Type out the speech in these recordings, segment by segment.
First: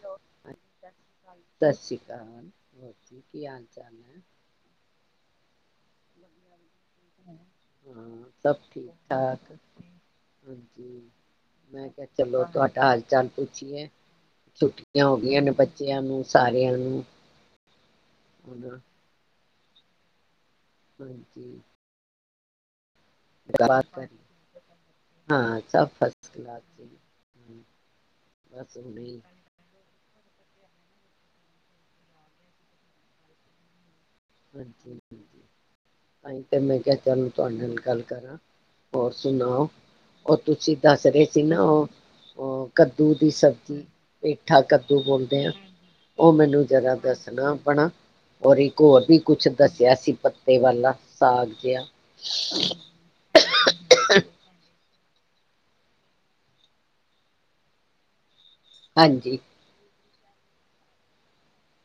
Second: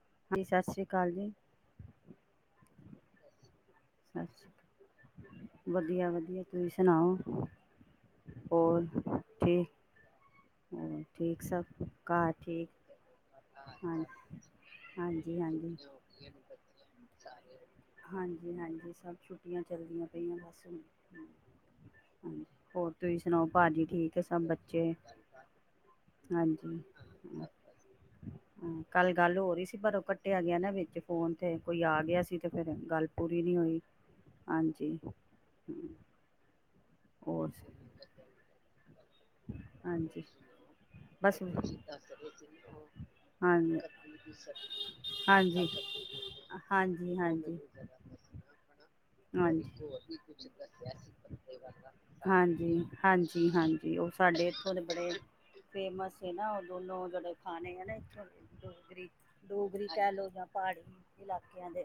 ਲੋਾਂ ਹਾਂਜੀ ਸਤੀ ਸਤਿ ਸ਼੍ਰੀ ਅਕਾਲ ਜੀ ਸਤਿ ਸ਼੍ਰੀ ਅਕਾਲ ਕੀ ਹਾਲ ਚ ਸਤਿ ਸ਼੍ਰੀ ਅਕਾਲ ਵਧੀਆ ਵਧੀਆ ਤੁਸੀਂ ਸੁਣਾਓ ਹਾਂ ਸਭ ਹੋਰ ਠੀਕ ਠਾਕ ਠੀਕ ਹਾਂਜੀ ਹੋਰ ਠੀਕ ਸਭ ਮੈਂ ਕਿਹਾ ਘਰ ਚਲੋ ਠੀਕ ਤੁਹਾਡਾ ਹਾਲ ਚਾਲ ਪੁੱਛੀਏ ਹਾਂ ਛੁੱਟੀਆਂ ਹੋ ਹਾਂਜੀ ਗਈਆਂ ਨੇ ਹਾਂਜੀ ਬੱਚਿਆਂ ਨੂੰ ਸਾਰਿਆਂ ਨੂੰ ਹਾਂਜੀ ਹਨ ਹਾਂਜੀ ਸਭ ਛੁੱਟੀਆਂ ਚੱਲਦੀਆਂ ਪਈਆਂ ਬਸ ਹੁਣ ਹਾਂਜੀ ਹਾਂਜੀ ਹੋਰ ਤੁਸੀਂ ਸੁਣਾਓ ਭਾਜੀ ਗੱਲਬਾਤ ਕਰੀ ਠੀਕ ਸਭ ਬੱਚੇ ਹਾਂ ਸਭ ਫਸਟ ਕਲਾਸ ਹਾਂਜੀ ਜੀ ਬਸ ਹੁਣੇ ਕੱਲ ਹੀ ਗੱਲ ਹੋਰਹੀ ਸੀ ਪਰੋਂ ਕੱਟਿਆ ਗਿਆ ਨਾ ਵਿੱਚ ਫੋਨ ਤੇ ਕੋਈ ਆ ਗਿਆ ਸੀ ਤੇ ਫੇਿਰ ਗੱਲ ਪੂਰੀ ਨਹੀਂ ਹੋਈ ਹਾਂਜੀ ਹਾਂਜੀ ਭ ਤਾਂ ਮੈਂ ਕਿਹਾ ਚਲੂੰ ਹੋਰ ਤੁਹਾਡੇ ਨਾਲ ਗੱਲ ਕਰਾਂ ਹੋਰ ਸੁਣਾਓ ਹਾਂਜੀ ਉਹ ਤੁਸੀਂ ਦੱਸ ਰਹੇ ਬਸ ਸੀ ਨਾ ਉਹ ਕੱਦੂ ਦੀ ਹਾਂਜੀ ਸਬਜ਼ੀ ਪੇਠਾ ਕੱਦੂ ਬੋਲਦੇ ਆ ਹਾਂਜੀ ਉਹ ਮੈਨੂੰ ਜ਼ਰਾ ਹਾਂਜੀ ਦੱਸਣਾ ਹਾਂਜੀ ਆਪਣਾ ਔਰ ਇੱਕ ਹੋਰ ਵੀ ਕੁਛ ਹਾਂਜੀ ਦੱਸਿਆ ਸੀ ਪੱਤੇ ਵਾਲਾ ਸਾਗ ਜਿਹਾ ਹਾਂਜੀ ਹਾਂਜੀ ਹਾਂਜੀ ਉਹ ਸਾਡੇ ਇੱਥੋਂ ਦੇ ਬੜੇ ਫੇਮਸ ਨਾ ਉਹ ਦੋਨੋ ਜਿਹੜੇ ਖਾਣੇ ਆ ਨਾ ਇਥੋਂ ਡਰੀ ਹਾਂਜੀ ਡੋਗਰੀ ਕਹਿ ਲੋਓ ਪਹਾੜੀ ਇਲਾਕਿਆਂ ਦੇ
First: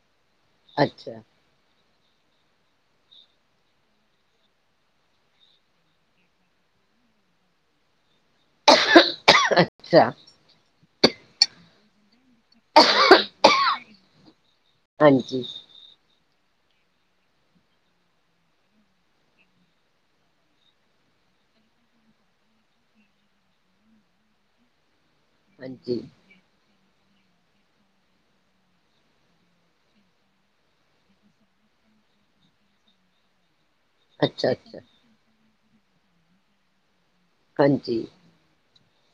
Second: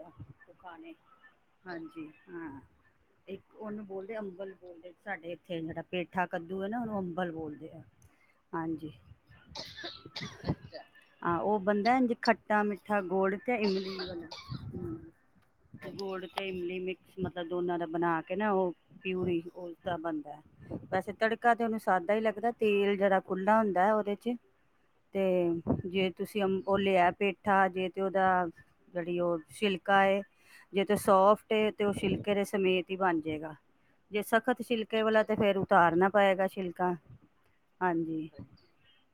ਖਣੇ ਅੱਛਾ ਹਾਂਜੀ ਹਾਂ ਇੱਕ ਉਹਨੂੰ ਬੋਲਦੇ ਅੰਬਲ ਬੋਲਦੇ ਸਾਡੇ ਇੱਥੇ ਜਿਹੜਾ ਪੇਠਾ ਕੱਦੂ ਹੈ ਨਾ ਅੰਬਲ ਬੋਲਦੇ ਆ ਹਾਂਜੀ ਅੱਛਾ ਬਨਦਾ ਇੰਝ ਖੱਟ ਟਾ ਮਿੱਠਾ, ਗੁੜ ਤੇ ਇਮਲੀ, ਹਮ ਹਾਂਜੀ ਗੁੜ ਇਮਲੀ ਮਿਕਸ, ਮਤਲਬ ਦੋਨਾਂ ਦਾ ਬਣਾ ਕੇ ਨਾ ਓ ਪਿਊਰੀ, ਉਸਦਾ ਬਣਦਾ ਐ। ਵੈਸੇ ਤੜਕਾ ਤੇ ਉਹਨੂੰ ਸਾਦਾ ਹੀ ਲੱਗਦਾ, ਤੇਲ ਜਰਾ ਖੁੱਲ੍ਹਾ ਹੁੰਦਾ ਉਹਦੇ 'ਚ। ਤੇ ਹਾਂਜੀ ਜੇ ਤੁਸੀਂ ਅਮ ਓ ਲੇਆ ਪ ਪੇਠਾ ਜੇ ਤੇ ਉਹਦਾ ਜਿਹੜੀ ਉਹ ਛਿਲਕਾ ਏ, ਜੇ ਤੇ ਸੋਫਟ ਏ ਤੇ ਉਹ ਛਿਲਕੇ ਦੇ ਸਮੇਤ ਈ ਬਣ ਜੇਗਾ। ਜੇ ਅੱਛਾ ਸਖਤ ਅੱਛਾ ਛਿਲਕੇ ਵਾਲਾ ਤੇ ਫੇਰ ਉਤਾਰਨਾ ਪਏਗਾ ਸ਼ਿਲਕ ਕਾ। ਹਾਂਜੀ।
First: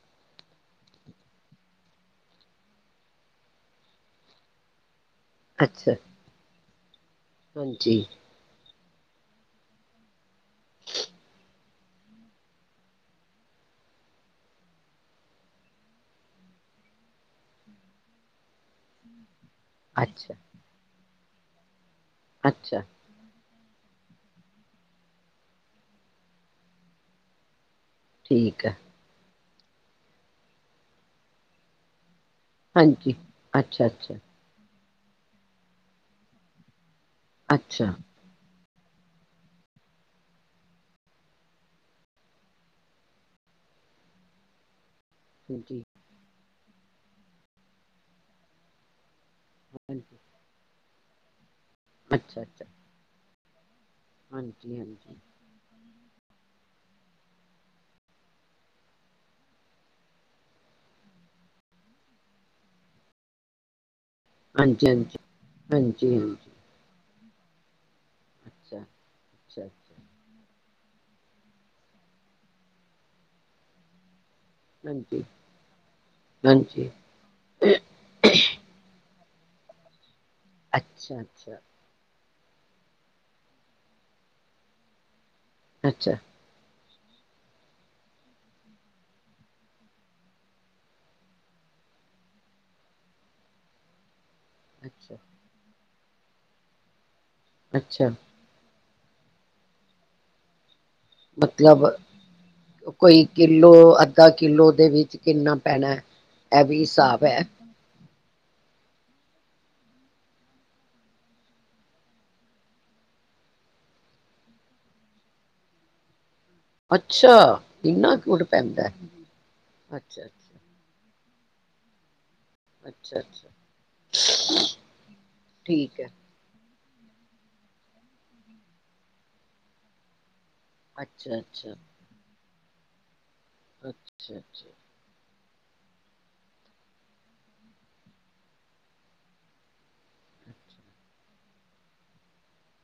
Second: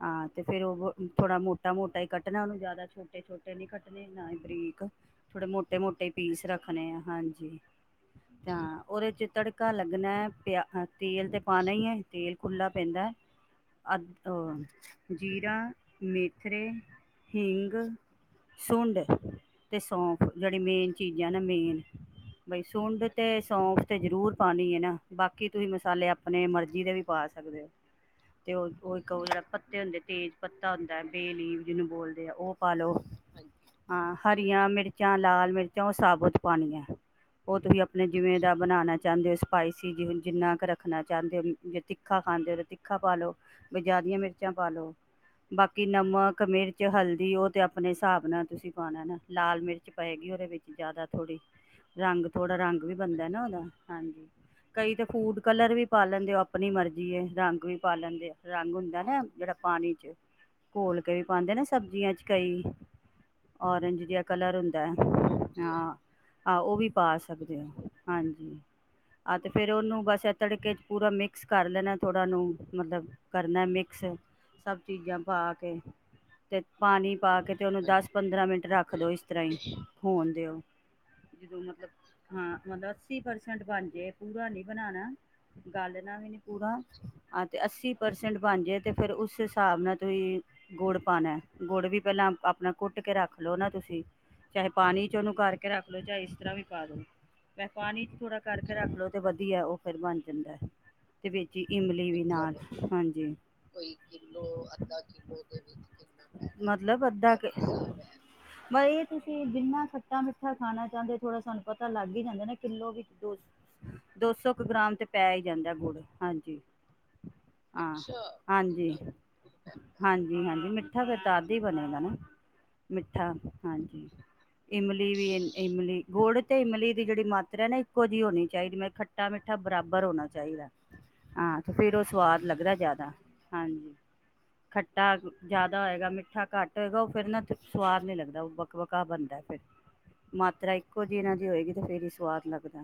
ਹਾਂ ਤੇ ਫੇਰ ਉਹ ਬ ਥੋੜਾ ਮੋਟਾ ਮੋਟਾ ਈ ਕੱਟਣਾ ਉਹਨੂੰ, ਜ਼ਿਆਦਾ ਛੋਟੇ ਛੋਟੇ ਨੀ ਕੱਟਣੇ, ਨਾ ਹੀ ਬਰੀਕ। ਥੋੜੇ ਮੋਟੇ ਅੱਛਾ ਮੋਟੇ ਈ ਪੀਸ ਰੱਖ ਰੱਖਣੇ ਹਾਂ। ਹਾਂਜੀ। ਤਾਂ ਉਹਦੇ 'ਚ ਤੜਕਾ ਲੱਗਣਾ ਐ, ਪਿਆ ਤੇਲ ਤੇ ਪਾਣਾ ਈ ਐ। ਤੇਲ ਖੁੱਲ੍ਹਾ ਪੈਂਦਾ। ਅਦ ਅ ਜੀ਼ਰਾ, ਮੇਥਰੇ, ਹਿੰਗ, ਸੁੰਡ ਅਤੇ ਸੌਂਫ ਅੱਛਾ ਜੇੜੇ ਮੇਨ ਚੀਜ਼ਾਂ ਨੇ ਮੇਨ। ਬਈ ਅੱਛਾ ਸੁੰਡ ਤੇ ਸ ਸੌਂਫ ਤੇ ਜ਼ਰੂਰ ਪਾਣੀ ਐ ਨਾ, ਬਾਕੀ ਤੁਹੀਂ ਮਸਾਲੇ ਆਪਣੇ ਮਰਜ਼ੀ ਦੇ ਵੀ ਪਾ ਸਕਦੇ ਓ। ਤੇ ਠੀਕ ਉਹ ਹੈ ਉਹ ਇੱਕ ਉਹ ਜੇੜਾ ਪਤ ਤੇ ਹੁੰਦੇ, ਤੇਜ ਪੱਤਾ ਹੁੰਦਾ ਐ, ਬੇਅ ਲੀਫ ਜਿਨੂੰ ਬੋਲ ਦੇ ਆ, ਉਹ ਪਾਲੋ। ਹਾਂਜੀ ਅੱਛਾ ਅੱਛਾ ਹਾਂ, ਹਰੀਆਂ ਮਿਰਚ ਜਾਂ ਲਾਲ ਮਿਰਚਾਂ ਉਹ ਸਾਬਤ ਪਾਣੀਆਂ ਐ। ਉਹ ਤੁਸੀਂ ਅੱਛਾ ਆਪਣੇ ਜਿਵੇੇਂ ਦਾ ਬਣਾਣਾ ਚਾਂਦੇ ਓ ਸਪਾਈਸੀ, ਜਿ-ਜਿੰਨਾ ਕੁ ਰੱਖਣਾ ਚਾਂਦੇ ਓ, ਜਿਵ ਤਿੱਖਾ ਖਾਂਦੇ ਓ ਤੇ ਤਿੱਖਾ ਪਾ ਲੋ, ਵੀ ਜ਼ਿਆਦੀਆਂ ਮਿਰਚਾਂ ਪਾ ਲੋ। ਹਾਂਜੀ ਬਾਕੀ ਨਮਕ ਮਿਰਚ ਹਲਦੀ ਉਹ ਤੇ ਆਪਣੇ ਹਿਸਾਬ ਨਾਲ ਤੁਸੀਂ ਪਾਣਾ ਨਾ। ਲਾਲ ਮਿਰਚ ਹਾਂਜੀ ਪਏਗੀ ਉਹਦੇ ਵਿੱਚ ਜ਼ਿਆਦਾ ਥੋੜ੍ਹੀ ਰੰਗ ਅੱਛਾ ਥੋੜਾ ਅੱਛਾ ਰੰਗ ਵੀ ਬਣਦਾ ਐ ਨਾ ਓਦਾ। ਹਾਂਜੀ, ਕਈ ਤਾਂ ਫੂਡ ਕਲਰ ਵੀ ਪਾ ਲੈਂਦੇ ਓ ਅਪ ਆਪਣੀ ਮਰਜ਼ੀ ਹੈ ਰੰਗ ਵੀ ਪਾ ਲੈਂਦੇ ਰੰਗ ਹੁੰਦਾ ਨਾ ਜਿਹੜਾ ਪਾਣੀ 'ਚ ਘੋਲ ਕੇ ਵੀ ਪਾਉਂਦੇ ਨਾ ਸਬਜ਼ੀਆਂ 'ਚ ਕਈ ਔਰਂਜ ਦੀਆਂ ਕ ਹੁੰਦਾ ਹਾਂਜੀ ਹਾਂਜੀ ਹਾਂਜੀ ਹਾਂਜੀ ਉਹ ਪਾ ਸਕਦੇ ਹੋਾਂ ਹਾਂਜੀ ਅੱਛਾ ਆਹ ਅਤੇ ਅੱਛਾ ਫਿਰ ਅੱਛਾ ਉਹਨੂੰ ਬਸ ਇ ਤੜਕੇ ਪੂਰਾ ਮਿਕ ਮਿਕਸ ਕਰ ਲੈਣਾ ਥੋੜ੍ਹਾਨ ਮਤਲਬ ਕਰਨਾ ਮਿਕਸ ਸਭ ਚੀਜ਼ਾਂ ਹਾਂਜੀ ਪਾ ਕੇ ਤੇ ਹਾਂਜੀ ਪਾਣੀ ਪਾ ਕੇ ਤੇ ਉਹਨੂੰ ਦਸ ਪੰਦਰਾਂ ਮਿੰਟ ਰੱਖ ਦੋ ਤੰ ਹੋਣ ਦਿਓ ਅੱਛਾ ਅੱਛਾ ਜਦੋਂ ਮਤਲਬ ਹਾਂ ਮਤਲਬ ਅੱਸੀ ਪਰਸੈਂਟ ਬਣ ਜਾਏ ਪੂਰਾ ਨੀ ਬਣਾਣਾ ਅੱਛਾ ਗਾਲਣਾ ਵੀ ਨੀ ਪੂਰਾ ਹਾਂ ਅਤੇ ਅੱਸੀ ਪਰਸੈਂਟ ਬਣ ਜਾਏ ਅਤੇ ਫਿਰ ਉਸ ਹਿਸਾਬ ਨਾਲ ਤੁਸੀਂ ਗੁੜ ਪਾਉਣਾ ਗੁੜ ਵੀ ਪਹਿਲਾਂ ਆਪਣਾ ਕੁੱਟ ਕੇ ਰੱਖ ਲਉ ਨਾ ਤੁਸੀਂ ਚਾਹੇ ਪਾਣੀ ਚ ਅੱਛਾ ਉਹਨੂੰ ਕਰਕੇ ਰੱਖ ਲੋ ਜਾਂ ਇਸ ਤਰ੍ਹਾਂ ਵੀ ਪਾ ਦੋ ਵਪਣੀ ਅੱਛਾ ਚ ਥੋੜਾ ਕਰਕੇ ਫਿਰ ਅਗਲੋ ਤੇ ਵਧੀਆ ਉਹ ਫੇਰ ਬਣ ਜਾਂਦਾ ਹੈ ਤੇ ਵਿੱਚ ਮਤਲਬ ਇਮਲੀ ਵੀ ਨਾਲ ਕੋਈ ਹਾਂਜੀ ਕਿੱਲੋ ਅੱਧਾ ਕਿੱਲੋ ਦੇ ਵਿੱਚ ਕਿੰਨਾ ਪੈਣਾ ਹੈ। ਇਹ ਵੀ ਮਤਲਬ ਹਿਸਾਬ ਅੱਧਾ ਹੈ ਪਰ ਇਹ ਤੁਸੀਂ ਜਿੰਨਾ ਖੱਟਾ ਮਿੱਠਾ ਖਾਣਾ ਚਾਹੁੰਦੇ ਹੋ ਥੋੜ੍ਹਾ ਸਾਨੂੰ ਪਤਾ ਲੱਗ ਹੀ ਜਾਂਦਾ ਨਾ ਕਿੱਲੋ ਵਿੱਚ ਦੋ ਦੋ ਸੌ ਕੁ ਗ੍ਰਾਮ ਤੇ ਪੈ ਹੀ ਜਾਂਦਾ ਹਾਂਜੀ ਅੱਛਾ ਹਾਂ ਇੰਨਾ ਕੂਟ ਪੈਂਦਾ ਹਾਂਜੀ ਅੱਛਾ ਅਛਾ ਬਣੇ ਮਿੱਠਾ ਹਾਂਜੀ ਇਮਲੀ ਵੀ ਠੀਕ ਇਮਲੀ ਹੈ ਗੁੜ ਤੇ ਇਮਲੀ ਦੀ ਜਿਹੜੀ ਮਾਰਾ ਹੈ ਨਾ ਇੱਕੋ ਜਿਹੀ ਹੋਣੀ ਚਾਹੀਦੀ ਮੈਂ ਖੱਟਾ ਮਿੱਠਾ ਬਰਾਬਰ ਹੋਣਾ ਚਾਹੀਦਾ ਅੱਛਾ ਹਾਂ ਅੱਛਾ ਤੇ ਫਿਰ ਉਹ ਸਵਾਦ ਲੱਗਦਾ ਜ਼ਿਆਦਾ ਹਾਂਜੀ ਅੱਛਾ ਅੱਛਾ ਖੱਟਾ ਜ਼ਿਆਦਾ ਹੋਏਗਾ ਮਿੱਠਾ ਘੱਟ ਹੋਏਗਾ ਉਹ ਫਿਰ ਨਾ ' ਸਵਾਦ ਨਹੀਂ ਲੱਗਦਾ ਉਹ ਬੱਕਬਕਾਾਹ ਬਣਦਾ ਫਿਰ ਮਾਤਰਾ ਇੱਕੋ ਜਿਹੀ ਇਹਨਾਂ ਦੀ ਹੋਏਗੀ ਤਾਂ ਫਿਰ ਹੀ ਸਵਾਦ ਲੱਗਦਾ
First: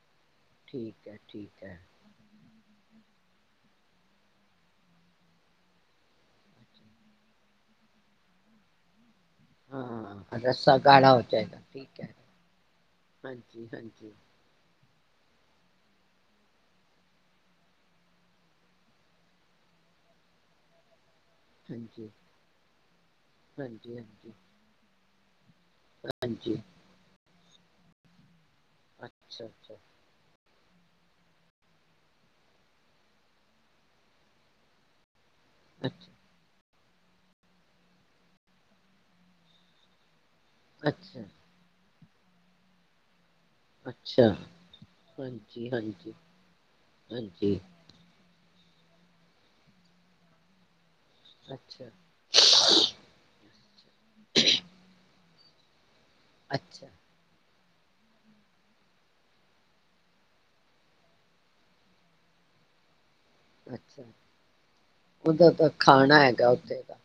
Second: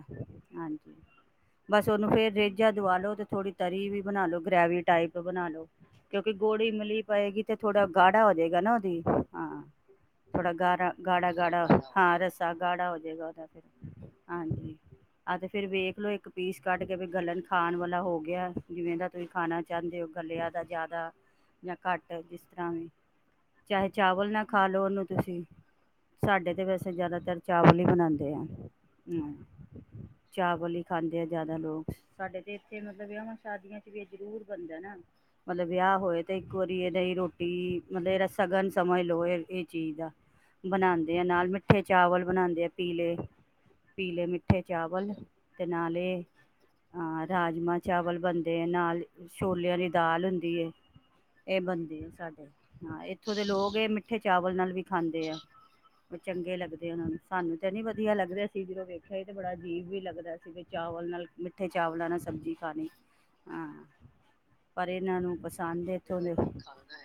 ਹਾਂਜੀ ਠੀਕ ਹੈ ਠੀਕ ਹੈ ਬਸ ਉਹਨੂੰ ਫੇਿਰੇ ਦਵਾ ਲੋ ਤੇ ਥੋੜੀ ਤਰੀ ਵੀ ਬਣਾ ਲੋ ਗ੍ਰੈਵੀ ਟਾਈਪ ਬਣਾ ਲ ਲੋ ਕਿਉਂਕਿ ਗੋਲੀ ਮਿਲੀ ਪਏਗੀ ਤੇ ਥੋੜਾ ਗਾੜਾ ਹੋ ਜਾਏਗਾ ਨਾ ਉਹਦੀ ਹਾਂ ਹਾਂ ਥੋੜ੍ਹਾ ਰੱਸਾ ਗਾੜਾ ਹੋ ਗਾੜਾ ਜਾਏਗਾ ਗਾੜਾ ਠੀਕ ਹੈ ਹਾਂ ਰੱਸਾ ਗਾੜਾ ਹੋ ਜਾਵੇਗਾ ਉਹਦਾ ਹਾਂਜੀ ਫਿਰ ਹਾਂਜੀ ਹਾਂਜੀ ਆਹ ਤੇ ਫੇਰ ਵੇਖਲੋ ਇੱਕ ਪੀਸ ਕੱਢ ਕੇ ਵੀ ਗਲਣ ਖਾਣ ਵਾਲਾ ਹੋ ਗਿਆ ਜਿਵੇਂ ਦਾ ਤੁਸੀਂ ਖਾਣਾ ਚਾਹੁੰਦੇ ਹੋ ਗਲਿਆਂ ਦਾ ਜ਼ਿਆਦਾ ਜਾਂ ਹਾਂਜੀ ਘੱਟ ਜਿਸ ਤਰ੍ਹਾਂ ਵੀ ਚਾਹੇ ਹਾਂਜੀ ਚਾਵਲ ਹਾਂਜੀ ਨਾ ਖਾ ਲਓ ਉਹਨੂੰ ਤੁਸੀਂ ਸਾਡੇ ਹਾਂਜੀ ਤੇ ਵੈਸੇ ਜ਼ਿਆਦਾਤਰ ਚਾਵਲ ਹੀ ਬਣਾਉਂਦੇ ਆ ਅੱਛਾ ਅੱਛਾ ਚਾਵਲ ਹੀ ਖਾਂਦੇ ਆ ਜ਼ਿਆਦਾ ਲੋਕ- ਸਾਡੇ ਤੇ ਇੱਥੇ ਮਤਲਬ ਇਹਾਂ ਸ਼ਾਦੀਆਂ ਚ ਵੀ ਜ਼ਰੂਰ ਬਣਦੇ ਨਾ ਮਤਲਬ ਵਿਆਹ ਅੱਛਾ ਹੋਏ ਤੇ ਇੱਕ ਵਾਰੀ ਇਹ ਨਹੀਂ ਹੀ ਰੋਟੀ ਮਤਲਬ ਇਹਦਾ ਸਗਨ ਸਮਝ ਲਓ ਇਹ ਇਹ ਚੀਜ਼ ਦਾ ਬਣਾਉਂਦੇ ਅੱਛਾ ਆ ਨਾਲ ਮਿੱਠੇ ਚਾਵਲ ਬਣਾਉਦੇ ਆ ਪੀਲੇ ਅੱਛਾ ਪੀਲੇ ਮਿੱਠੇ ਚਾਵਲ ਤੇ ਹਾਂਜੀ ਹਾਂਜੀ ਨਾਲੇ ਹਾਂ ਹਾਂਜੀ ਰਾਜਮਾ ਚਾਵਲ ਬਣਦੇ ਦੇ ਨਾਲ ਛੋਲਿਆਂ ਵਾਲੀ ਦਾਲ ਹੁੰਦੀ ਐ। ਇਹ ਅੱਛਾ ਬਣਦੇ ਆ ਸਾਡੇ ਹਾਂ ਇੱਥੋਂ ਦੇ ਲੋਕ ਇਹ ਮਿੱਠੇ ਚਾਵਲ ਨਾਲ ਵੀ ਖਾਂਦੇ ਆ। ਉਹ ਚੰਗੇ ਅੱਛਾ ਲੱਗਦੇ ਉਹਨਾਂ ਨੂੰ ਸਾਨੂੰ ਨਹੀਂ ਵਧੀਆ ਲੱਗ ਰਿਹਾ ਸੀ ਜਦੋਂ ਵੇਖਿਆ ਹੀ ਤੇ ਬੜਾ ਅਜੀਬ ਵੀ ਲੱਗਦਾ ਸੀ ਵੀ ਚਾਵਲ ਨਾਲ ਮਿੱਠੇ ਚਾਵਲ ਨਾਲ ਸਬਜ਼ੀ ਖਾਣੀ ਹਾਂ ਅੱਛਾ ਪਰ ਇਹਨਾਂ ਨੂੰ ਉਹਦਾ ਤਾਂ ਪਸੰਦ ਖਾਣਾ ਹੈਗਾ ਉੱਥੇ ਦਾ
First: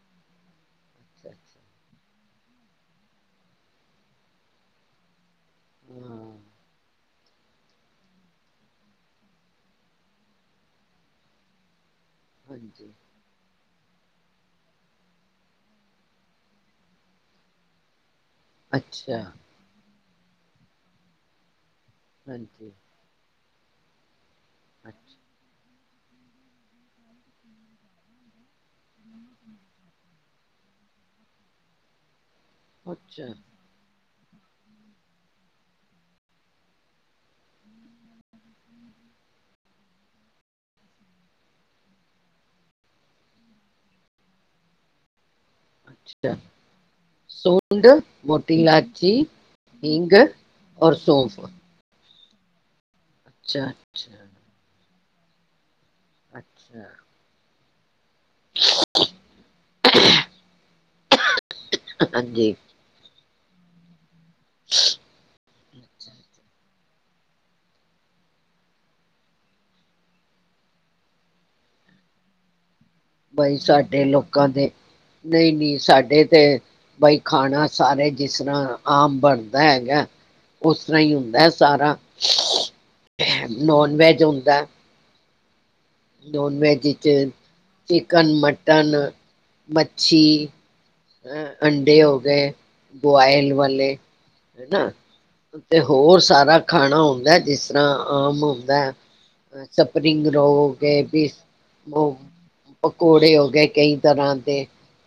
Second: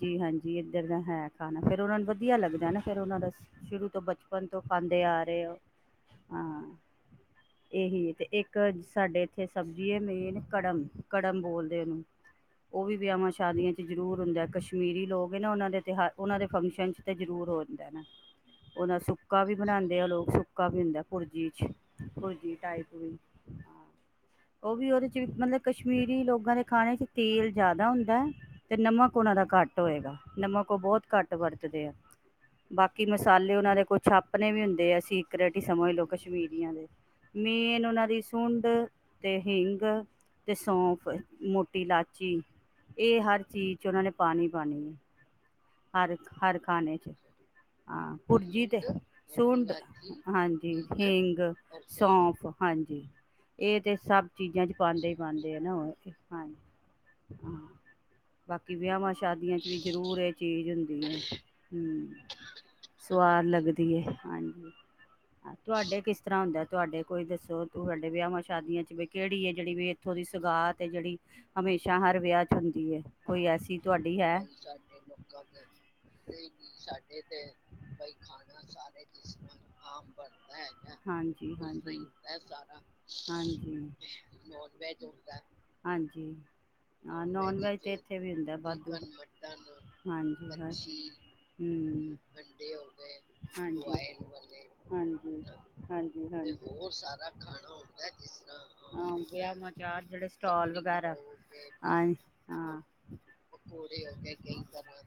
ਜੀ ਹਾਂਜੀ‌ ਹੈ ਖਾਣਾ ਅੱਛਾ-ਅੱਛਾ, ਫਿਰ ਉਹਨਾਂ ਨੂੰ ਵਧੀਆ ਲੱਗਦਾ ਨਾ ਫੇਰ ਉਹਨਾਂ ਦਾ ਸ਼ੁਰੂ ਤੋਂ ਬਚਪਨ ਤੋਂ ਖਾਦੇ ਆ ਰਹੇ ਹੋ ਹਾਂ ਇਹੀ ਤੇ ਇੱਕ ਸਾਡੇ ਇੱਥੇ ਸਬਜ਼ੀ ਹੈ ਮੇਨ ਕੜਮ ਕੜਮ ਬੋਲਦੇ ਉਹਨੂੰ ਉਹ ਹਾਂਜੀ ਵੀ ਵਿਆਹਵਾਂ ਸ਼ਾਦੀਆਂ ਚ ਜ਼ਰੂਰ ਹੁੰਦਾ ਕਸ਼ਮੀਰੀ ਲੋਕ ਨਾ ਉਹਨਾਂ ਦੇ ਤਿਉਹਾਰ ਉਹਨਾਂ ਦੇ ਫੰਕਸ਼ਨ ਚ ਤੇ ਜ਼ਰੂਰ ਹੋਦਾ ਨਾ। ਉਹ ਨਾਲ ਅੱਛਾ ਸੁੱਕਾ ਵੀ ਬਣਾਉਦੇ ਦੇ ਲੋਕ ਸੁੱਕਾ ਪੀਦਾ ਭੁਰਜੀ 'ਚ ਹੋਜੀ ਹਾਂਜੀ ਟਾਈਪ ਵੀ ਹਾਂ ਉਹ ਵੀ ਉਹਦੇ ਚ ਵੀ ਅੱਛਾ ਮਤਲਬ ਕਸ਼ਮੀਰੀ ਲੋਕਾਂ ਦੇ ਖਾਣੇ ਚ ਤੇਲ ਜ਼ਿਆਦਾ ਹੁੰਦਾ ਹੈ ਤੇ ਨਮਕ ਉਹਨਾਂ ਦਾ ਘੱਟ ਹੋਏਗਾ ਨਮਕ ਉਹ ਬਹੁਤ ਘੱਟ ਵਰਤਦੇ ਆ। ਬਾਕੀ ਅੱਛਾ ਮਸਾਲੇ ਉਹਨਾਂ ਦੇ ਕੁਛ ਆਪਣੇ ਵੀ ਹੁੰਦੇ ਆ ਸੀਕਰਟ ਹੀ ਸਮਝ ਲੋਓ ਕਸ਼ਮੀਰੀਆਂ ਦੇ ਮੇਨ ਉਹਨਾਂ ਦੀ ਸੁੰਡ ਤੇ ਹਿੰਗ ਅਤੇ ਸੌਂਫ ਮੋਟੀ ਇਲਾਚੀ ਇਹ ਹਰ ਚੀਜ਼ 'ਚ ਉਹਨਾਂ ਨੇ ਪਾਣੀ ਪਾਣੀ ਹੈ। ਹਰ ਅੱਛਾ ਹਰ ਖਾਣੇ ਚ ਸੁੰਡ ਹਾਂ ਮੋਟੀ ਭੁਰਜੀ ਤੇ ਇਲਾਚੀ ਸੁੰਡ ਹਿੰਗ ਹਾਂਜੀ ਔਰ ਹਿੰਗ ਸੌਂਫ ਸੌਂਫ। ਹਾਂਜੀ ਅੱਛਾ ਇਹ ਤੇ ਅੱਛਾ ਸਭ ਚੀਜ਼ਾਂ ਚ ਪਾਾਂਦੇ ਹੀ ਪ ਪਾਾਂਦੇ ਹੈ ਨਾ ਉਹ ਅੱਛਾ ਬਾਕੀ ਵਿਆਹਵਾਂ ਸ਼ਾਦੀਆਂ ਚ ਵੀ ਜ਼ਰੂਰ ਚੀਜ਼ ਹੁੰਦੀ ਹੈ ਹ ਹਾਂਜੀ ਸਆਦ ਲੱਗਦੀ ਾਂਜੀ ਤੁਹਾਡੇ ਕਿਸ ਤਰ੍ਹਾਂ ਹੁੰਦਾ ਤੁਹਾਡੇ ਕੋਈ ਦੱਸੋ ਤੂੰ ਸਾਡੇ ਵਿਆਹਵਾਂ ਸ਼ਾਦੀਆਂ ਚ ਵੀ ਕਿਹੜੀ ਹੈ ਜਿਹੜੀ ਵੀ ਇੱਥੋਂ ਦੀ ਸਗਾਤ ਹੈ ਜਿਹੜੀ ਹਮੇਸ਼ਾ ਹਰ ਵਿਆਹ ਚ ਹੁੰ ਬਾਈ ਸਾਡੇ ਲੋਕਾਂ ਦੇ ਨਹੀਂ ਨਹੀਂ ਸਾਡੇ ਤੇ ਬਈ ਖਾਣਾ ਸਾਰੇ ਜਿਸ ਡ ਤਰ੍ਹਾਂ ਆਮ ਬਣਦਾ ਹੈਗਾ ਉਸ ਤਰ੍ਹਾਂ ਹੀ ਹੁੰਦਾ ਸਣਾ ਸਾਰਾ ਨੋਨ ਵੈਜ ਹੁੰਦਾ ਹ ਹਾਂਜੀ ਨੋਨ ਵੈਜ ਵਿੱਚ ਹਾਂ ਨੋਨ ਵੈਜ ਤਾਂ ਇੱਥੇ ਚਿਕਨ ਵੀ ਹੁੰਦਾ ਵੱਧ ਮਟਨ ਵ ਮਾਂਜੀ ਹਰ ਹੈ ਅੰਡੇ ਹੋ ਗਏ ਬੁਆਇਲ ਹਮ ਵਾਲੇ ਹਾਂਜੀ ਹਨਾ ਹਾਂਜੀ ਤੇ ਹੋਰ ਹਾਂਜੀ ਹਾਂਜੀ ਸਾਰਾ ਹੋਰ ਖਾਣਾ ਸਾਰਾ ਹੁੰਦਾ ਜਿਸ ਖਾਣਾ ਤਰ੍ਹਾਂ ਹੁੰਦਾ ਜਿਸ ਆਮ ਹੁੰਦਾ ਤਰ੍ਹਾਂ ਹਾਂ ਵਿਆਹਾਂ ਚ ਆ ਸਪਰਿੰਗ ਜਿਹੜੇ ਰੋ ਹੋ ਸਟਾਲ ਗਏ ਵਗੈਰਾ ਵੀ ਹਾਂ ਹਾਂ ਪਕੌੜੇ ਹੋ ਗਏ ਕਈ ਪਕੌੜੇ ਹੋ ਗਏ ਤਰ੍ਹਾਂ ਕਈ ਦੇ ਤਰ੍ਹਾਂ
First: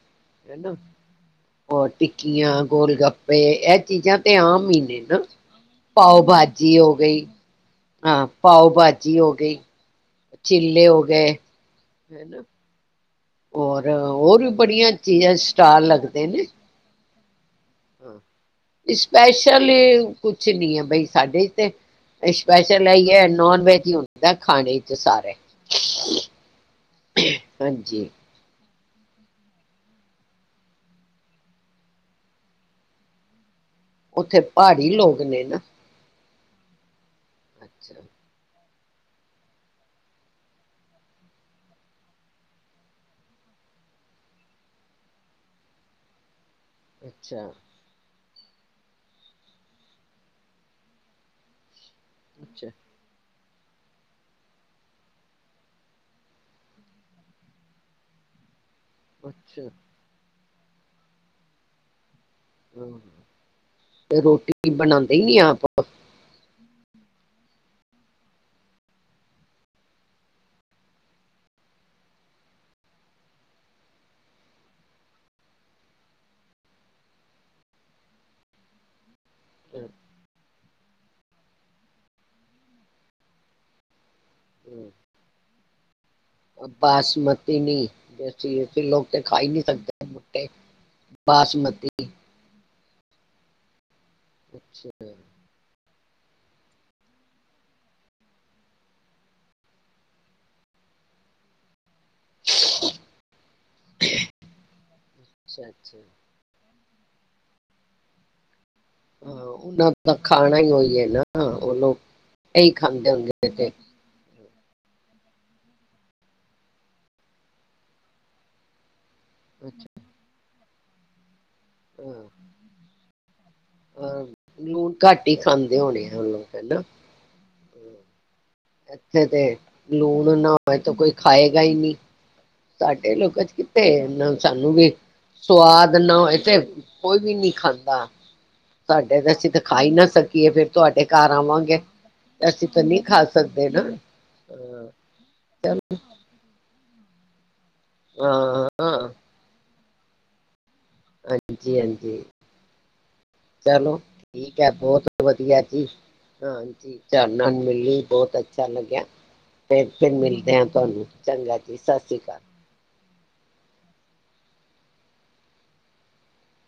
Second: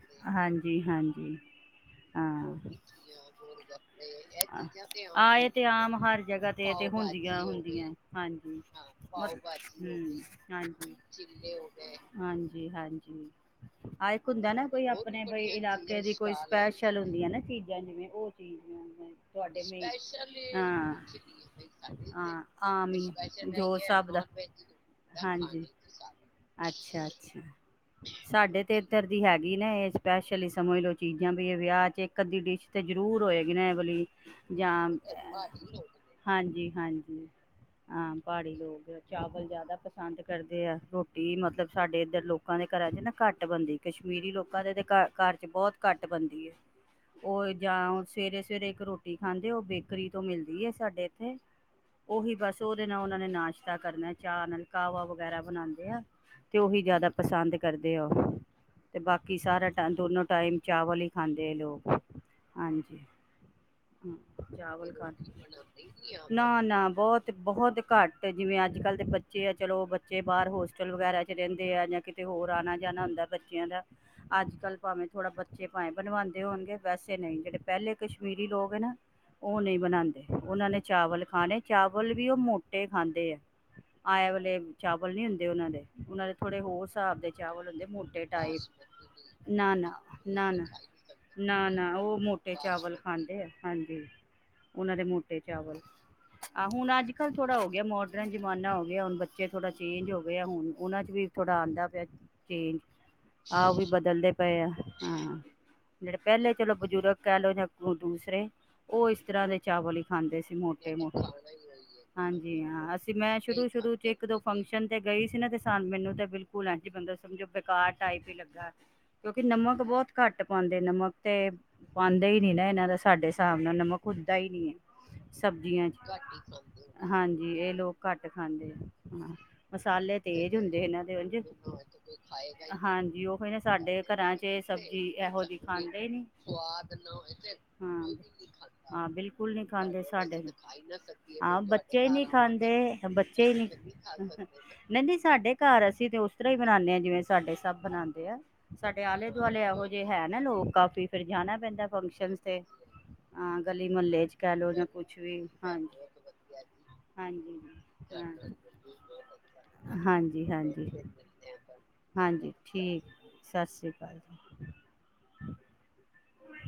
ਹਨਾ ਹਾਂਜੀ ਹਾਂਜੀ ਔਰ ਟਿੱਕੀਆਂ ਹਾਂ ਗੋਲ ਗੱਪੇ ਇਹ ਚੀਜ਼ਾਂ ਤੇ ਆਮ ਹੀ ਨੇ ਨਾ ਆਏ ਤੇ ਆਮ ਪਾਓ ਹਰ ਜਗ੍ਹਾ ਤੇ ਭਾਜੀ ਤੇ ਹੋ ਗਈ ਹੁੰਦੀਆਂ ਹੁੰਦੀਆਂ ਹਾਂ ਹਾਂਜੀ ਪਾਓ ਭਾਜੀ ਹੋ ਗਈ ਹਮ ਚਿੱਲੇ ਹਾਂਜੀ ਹੋ ਗਏ ਹਨਾ ਹਾਂਜੀ ਹਾਂ ਹੋਰ ਵੀ ਹੁੰਦਾ ਨਾ ਕੋਈ ਬੜੀਆਂ ਆਪਣੇ ਚੀਜ਼ਾਂ ਕੋ ਸਟਾਲ ਇਲਾਕੇ ਦੀ ਲੱਗਦੇ ਕੋਈ ਨੇ ਸਪੈਸ਼ਲ ਹਦੀ ਨਾ ਚੀਾਂ ਜਿਵੇ ਹਾਂ ਚ ਤੁਡ ਸਪੈਸ਼ਲ ਕੁਛ ਨਹੀਂ ਹੈ ਹਾਂ ਬਈ ਸਾਡੇ ਤੇ ਹਾਂ ਸਪੈਸ਼ਲ ਆਮ ਹੈ ਹੀ ਹੈ ਨੋਨ ਜੋ ਵੈਜ ਹੀ ਦਾ ਹੁੰਦਾ ਖਾਣੇ ਚ ਸਾਰੇ ਹਾਂਜੀ ਅੱਛਾ ਅੱਛਾ ਹਾਂਜੀ ਸਾਡੇ ਤੇ ਇੱਧਰ ਦੀ ਹੈਗੀ ਨਾ ਇਹ ਸਪੈਸ਼ਲੀ ਸਮਝ ਲੋਓ ਚੀਜ਼ਾਂ ਵੀ ਇਹ ਵਿਆਹ ਚ ਇੱਕ ਅੱਧੀ ਡਿਸ਼ ਤੇ ਜ਼ਰੂਰ ਹੋਏਗੀ ਬ ਉੱਥੇ ਜਾਂ ਪਹਾੜੀ ਲੋਕ ਨੇ ਨਾ ਹਾਂਜੀ ਹਾਂਜੀ ਅੱਛਾ ਹਾਂ ਪਹਾੜੀ ਲੋਕ ਚਾਵਲ ਜ਼ਿਆਦਾ ਪਸੰਦ ਕਰਦੇ ਆ ਰੋਟੀ ਮਤਲਬ ਸਾਡੇ ਇੱਧਰ ਲੋਕਾਂ ਦੇ ਘਰਾਂ ਚ ਨਾ ਘੱਟ ਬਣਦੀ ਕਸ਼ਮੀਰੀ ਲੋਕਾਂ ਦੇ ਤੇ ਘ ਘਰ ਚ ਬਹੁਤ ਘੱਟ ਬਣਦੀ ਹੈ ਅੱਛਾ ਉਹ ਜਾਂ ਓ। ਸਵੇਰੇ-ਸਵੇਰੇ ਇੱਕ ਰੋਟੀ ਖਾਂਦੇ ਉਹ ਬੇਕਰੀ ਤੋਂ ਮਿਲਦੀ ਹੈ ਸਾਡੇ ਇੱਥੇ। ਉਹੀ ਬਸ ਅੱਛਾ ਉਹਦੇ ਨਾਲ ਉਹਨਾਂ ਨੇ ਨਾਸ਼ ਏਦਾ ਕਰਦੇ ਹਾਂ ਚਾਹ ਨਾਲ ਕਾਹਵਾ ਵਗੈਰਾ ਬਣਾਉਂਦੇ ਆ ਤੇ ਉਹੀ ਜ਼ਿਆਦਾ ਪਸੰਦ ਕਰਦੇ ਆ। ਅਤੇ ਬਾਕੀ ਸਾਰਾ ਅੱਛਾ ਟਾਈਮ ਦੋਨੋਂ ਟਾਈਮ। ਚਾਵਲ ਹੀ ਖਾਂਦੇ ਲੋਕ। ਹਮ, ਤੇ [unintelligible] ਰੋਟੀ ਬਣਾਉਂਦੇ ਹੀ ਨਹੀਂ ਆਪ ਨਾ ਬਹੁਤ-ਬਹੁਤ ਘੱਟ ਜਿਵੇਂ ਅੱਜ ਕੱਲ੍ਹ ਦੇ ਬੱਚੇ ਆ ਚਲੋ ਬੱਚੇ ਬਾਹਰ ਹੋਸਟਲ ਵਗੈਰਾ 'ਚ ਰਹਿੰਦੇ ਆ ਜਾਂ ਕਿਤੇ ਹੋਰ ਆਉਣਾ ਜਾਣਾ ਹੁੰਦਾ। ਬੱਚਿਆਂ ਦਾ ਅੱਜ ਕੱਲ੍ਹ ਭਾਵੇਂ ਥੋੜ੍ਹਾ ਬੱਚੇ ਭਾਵੇਂ ਬਣਵਾਉਂਦੇ ਹੋਣਗੇ ਵੈਸੇ ਨਹੀਂ ਜਿਹੜੇ ਪਹਿਲੇ ਕਸ਼ਮੀਰੀ ਲੋਕ ਨਾ। ਉਹ ਨਹੀਂ ਬਣਾਉਂਦੇ। ਉਹਨਾਂ ਨੇ ਚਾਵਲ ਖਾਣੇ ਚਾਵਲ ਵੀ ਉਹ ਮੋਟੇ ਖਾਂਦੇ ਆ। ਆਏ ਵਾਲੇ ਚਾਵਲ ਨਹੀਂ ਹੁੰਦੇ ਉਹਨਾਂ ਦੇ। ਉਹਨਾਂ ਦੇ ਥੋੜ੍ਹੇ ਹੋਰ ਹਿਸਾਬ ਦੇ ਚਾਵਲ ਹੁੰਦੇ ਮੋਟੇ। ਅਸੀ ਲੋਕ ਤੇ ਖਾ ਹੀ ਟਾਈਪ ਨਹੀਂ ਨਾ ਨਾ ਸਕਦੇ। ਮੋਟੇ ਨਾ ਨਾ ਨਾ ਨਾ ਬਾਸਮਤੀ ਉਹ ਮੋਟੇ ਚਾਵਲ ਖਾਂਦੇ ਆ ਹਾਂਜੀ। ਅੱਛਾ ਉਹਨਾਂ ਦੇ ਮੋਟੇ ਚਾਵਲ। ਆਹ ਹੁਣ ਅੱਜ ਕੱਲ੍ਹ ਥੋੜ੍ਹਾ ਹੋ ਗਿਆ ਮੋਡਰਨ ਜਮਾਨਾ ਹੋ ਗਿਆ ਹੁਣ ਬੱਚੇ ਥੋੜ੍ਹਾ ਚੇਂਜ ਹੋ ਗਏ ਆ ਹੁਣ ਉਹਨਾਂ ਚਚ ਵੀ ਥੋੜਾ ਆਉਂਦਾ ਪਿਆ। ਠੀਕ। ਆਹ ਵੀ ਬਦਲਦੇ ਪਏ ਆ ਹਾਂ ਅੱਛਾ ਅੱਛਾ ਜਿਹੜੇ ਪਹਿਲੇ ਚਲੋ। ਬਜ਼ੁਰਗ ਕਹਿ ਲਓ ਜਾਂ ਦੂਸਰੇ। ਉਹ ਇਸ ਹਾਂ ਤਰ੍ਹਾਂ ਦੇ ਉਹਨਾਂ ਚਾਵਲ ਹੀ ਦਾ ਖਾਂਦੇ ਸੀ ਖਾਣਾ ਹੀ ਹੋਈ ਹੈ ਮੋਟੇ-ਮੋਟੇ ਨਾ ਉਹ ਲੋਕ ਹਾਂਜੀ ਇਹੀ ਹਾਂ ਖਾਂਦੇ ਅਸੀਂ ਮੈਂ ਹੁੰਦੇ ਤੇ ਸ਼ੁਰੂ-ਸ਼ੁਰੂ ਚ ਇੱਕ ਦੋ। ਫੰਕਸ਼ਨ 'ਤੇ ਗਈ ਸੀ ਨਾ ਅਤੇ ਸਾਨੂੰ ਮੈਨੂੰ ਤਾਂ ਬਿਲਕੁਲ ਅੱਜ ਬਣਦਾ ਸੀ ਸਮਝੋ ਬੇਕਾਰ। ਟਾਈਪ ਹੀ ਲੱਗਾ। ਕਿਉਂਕਿ ਨਮਕ ਬਹੁਤ ਘੱਟ। ਪਾਉਂਦੇ ਨਮਕ ਤੇ। ਅੱਛਾ ਪਾਉਂਦਾ ਹੀ ਨੀ ਨਾ ਇਹਨਾਂ ਦਾ। ਸਾਡੇ। ਹਿਸਾਬ ਨਾਲ ਨਮਕ ਅਹ ਉੱਜਦਾ ਹੀ ਨਹੀਂ ਲੂਣ ਹੈ ਘੱਟ ਹੀ ਖਾਂਦੇ ਸਬਜ਼ੀਆਂ ਹੋਣੇ ਆ ਉਹ ਲੋਕ ਚ ਹਨਾ। ਹਾਂਜੀ। ਜੀ ਇਹ ਲੋਕ ਘੱਟ। ਖਾਂਦੇ ਆ ਇੱਥੇ ਹ ਤੇ ਮਸਾਲੇ ਲੂਣ ਨਾ ਤੇਜ ਹੋਏ ਹੁੰਦੇ ਤਾਂ ਇਹਨਾਂ ਕੋਈ ਦੇ ਉਂਝ। ਖਾਏਗਾ ਹੀ ਨਹੀਂ। ਸਾਡੇ ਲੋਕਾਂ ਚ ਕਿੱਥੇ ਸਾਨੂੰ ਵੀ ਸਵਾਦ ਨਾ ਹੋਏ ਤੇ ਕੋਈ ਵੀ ਨਹੀਂ ਖਾਂਦਾ। ਸਾਡੇ ਤਾਂ ਅਸੀਂ ਤਾਂ ਖਾ ਹੀ ਨਾ ਸਕੀਏ ਫੇਰ ਤੁਹਾਡੇ ਘਰ ਆਵਾਂਗੇ। ਅਸੀਂ ਤਾਂ ਨਹੀਂ ਖਾ ਸਕਦੇ ਨਾ [unintelligible] [unintelligible] ਸਾਡੇ ਚ। ਸਭ ਬਣਾਉਂਦੇ ਆ ਹਾਂ ਹਾਂ। ਸਾਡੇ ਆਲੇ ਦੁਆਲੇ ਇਹੋ ਜਿਹੇ ਜੇ ਹੈ ਨਾ ਲੋਕ ਫਿਰ ਜਾਣਾ ਹਾਂਜੀ ਪੈਂਦਾ ਹਾਂਜੀ ਫੰਕਸ਼ਨ ਤੇ ਹਾਂ ਗਲੀ ਮੁਹੱਲੇ ਚ ਕਹਿ ਲਓ ਜਾਂ ਕੁਛ ਵੀ ਹਾਂਜੀ ਹਾਂਜੀ ਹਾਂ ਹਾਂਜੀ ਹਾਂਜੀ ਚਲੋ ਸ੍ਰੀ ਅਕਾਲ। ਹਾਂਜੀ ਠੀਕ ਸਤਿ ਸ਼੍ਰੀ ਅਕਾਲ ਜੀ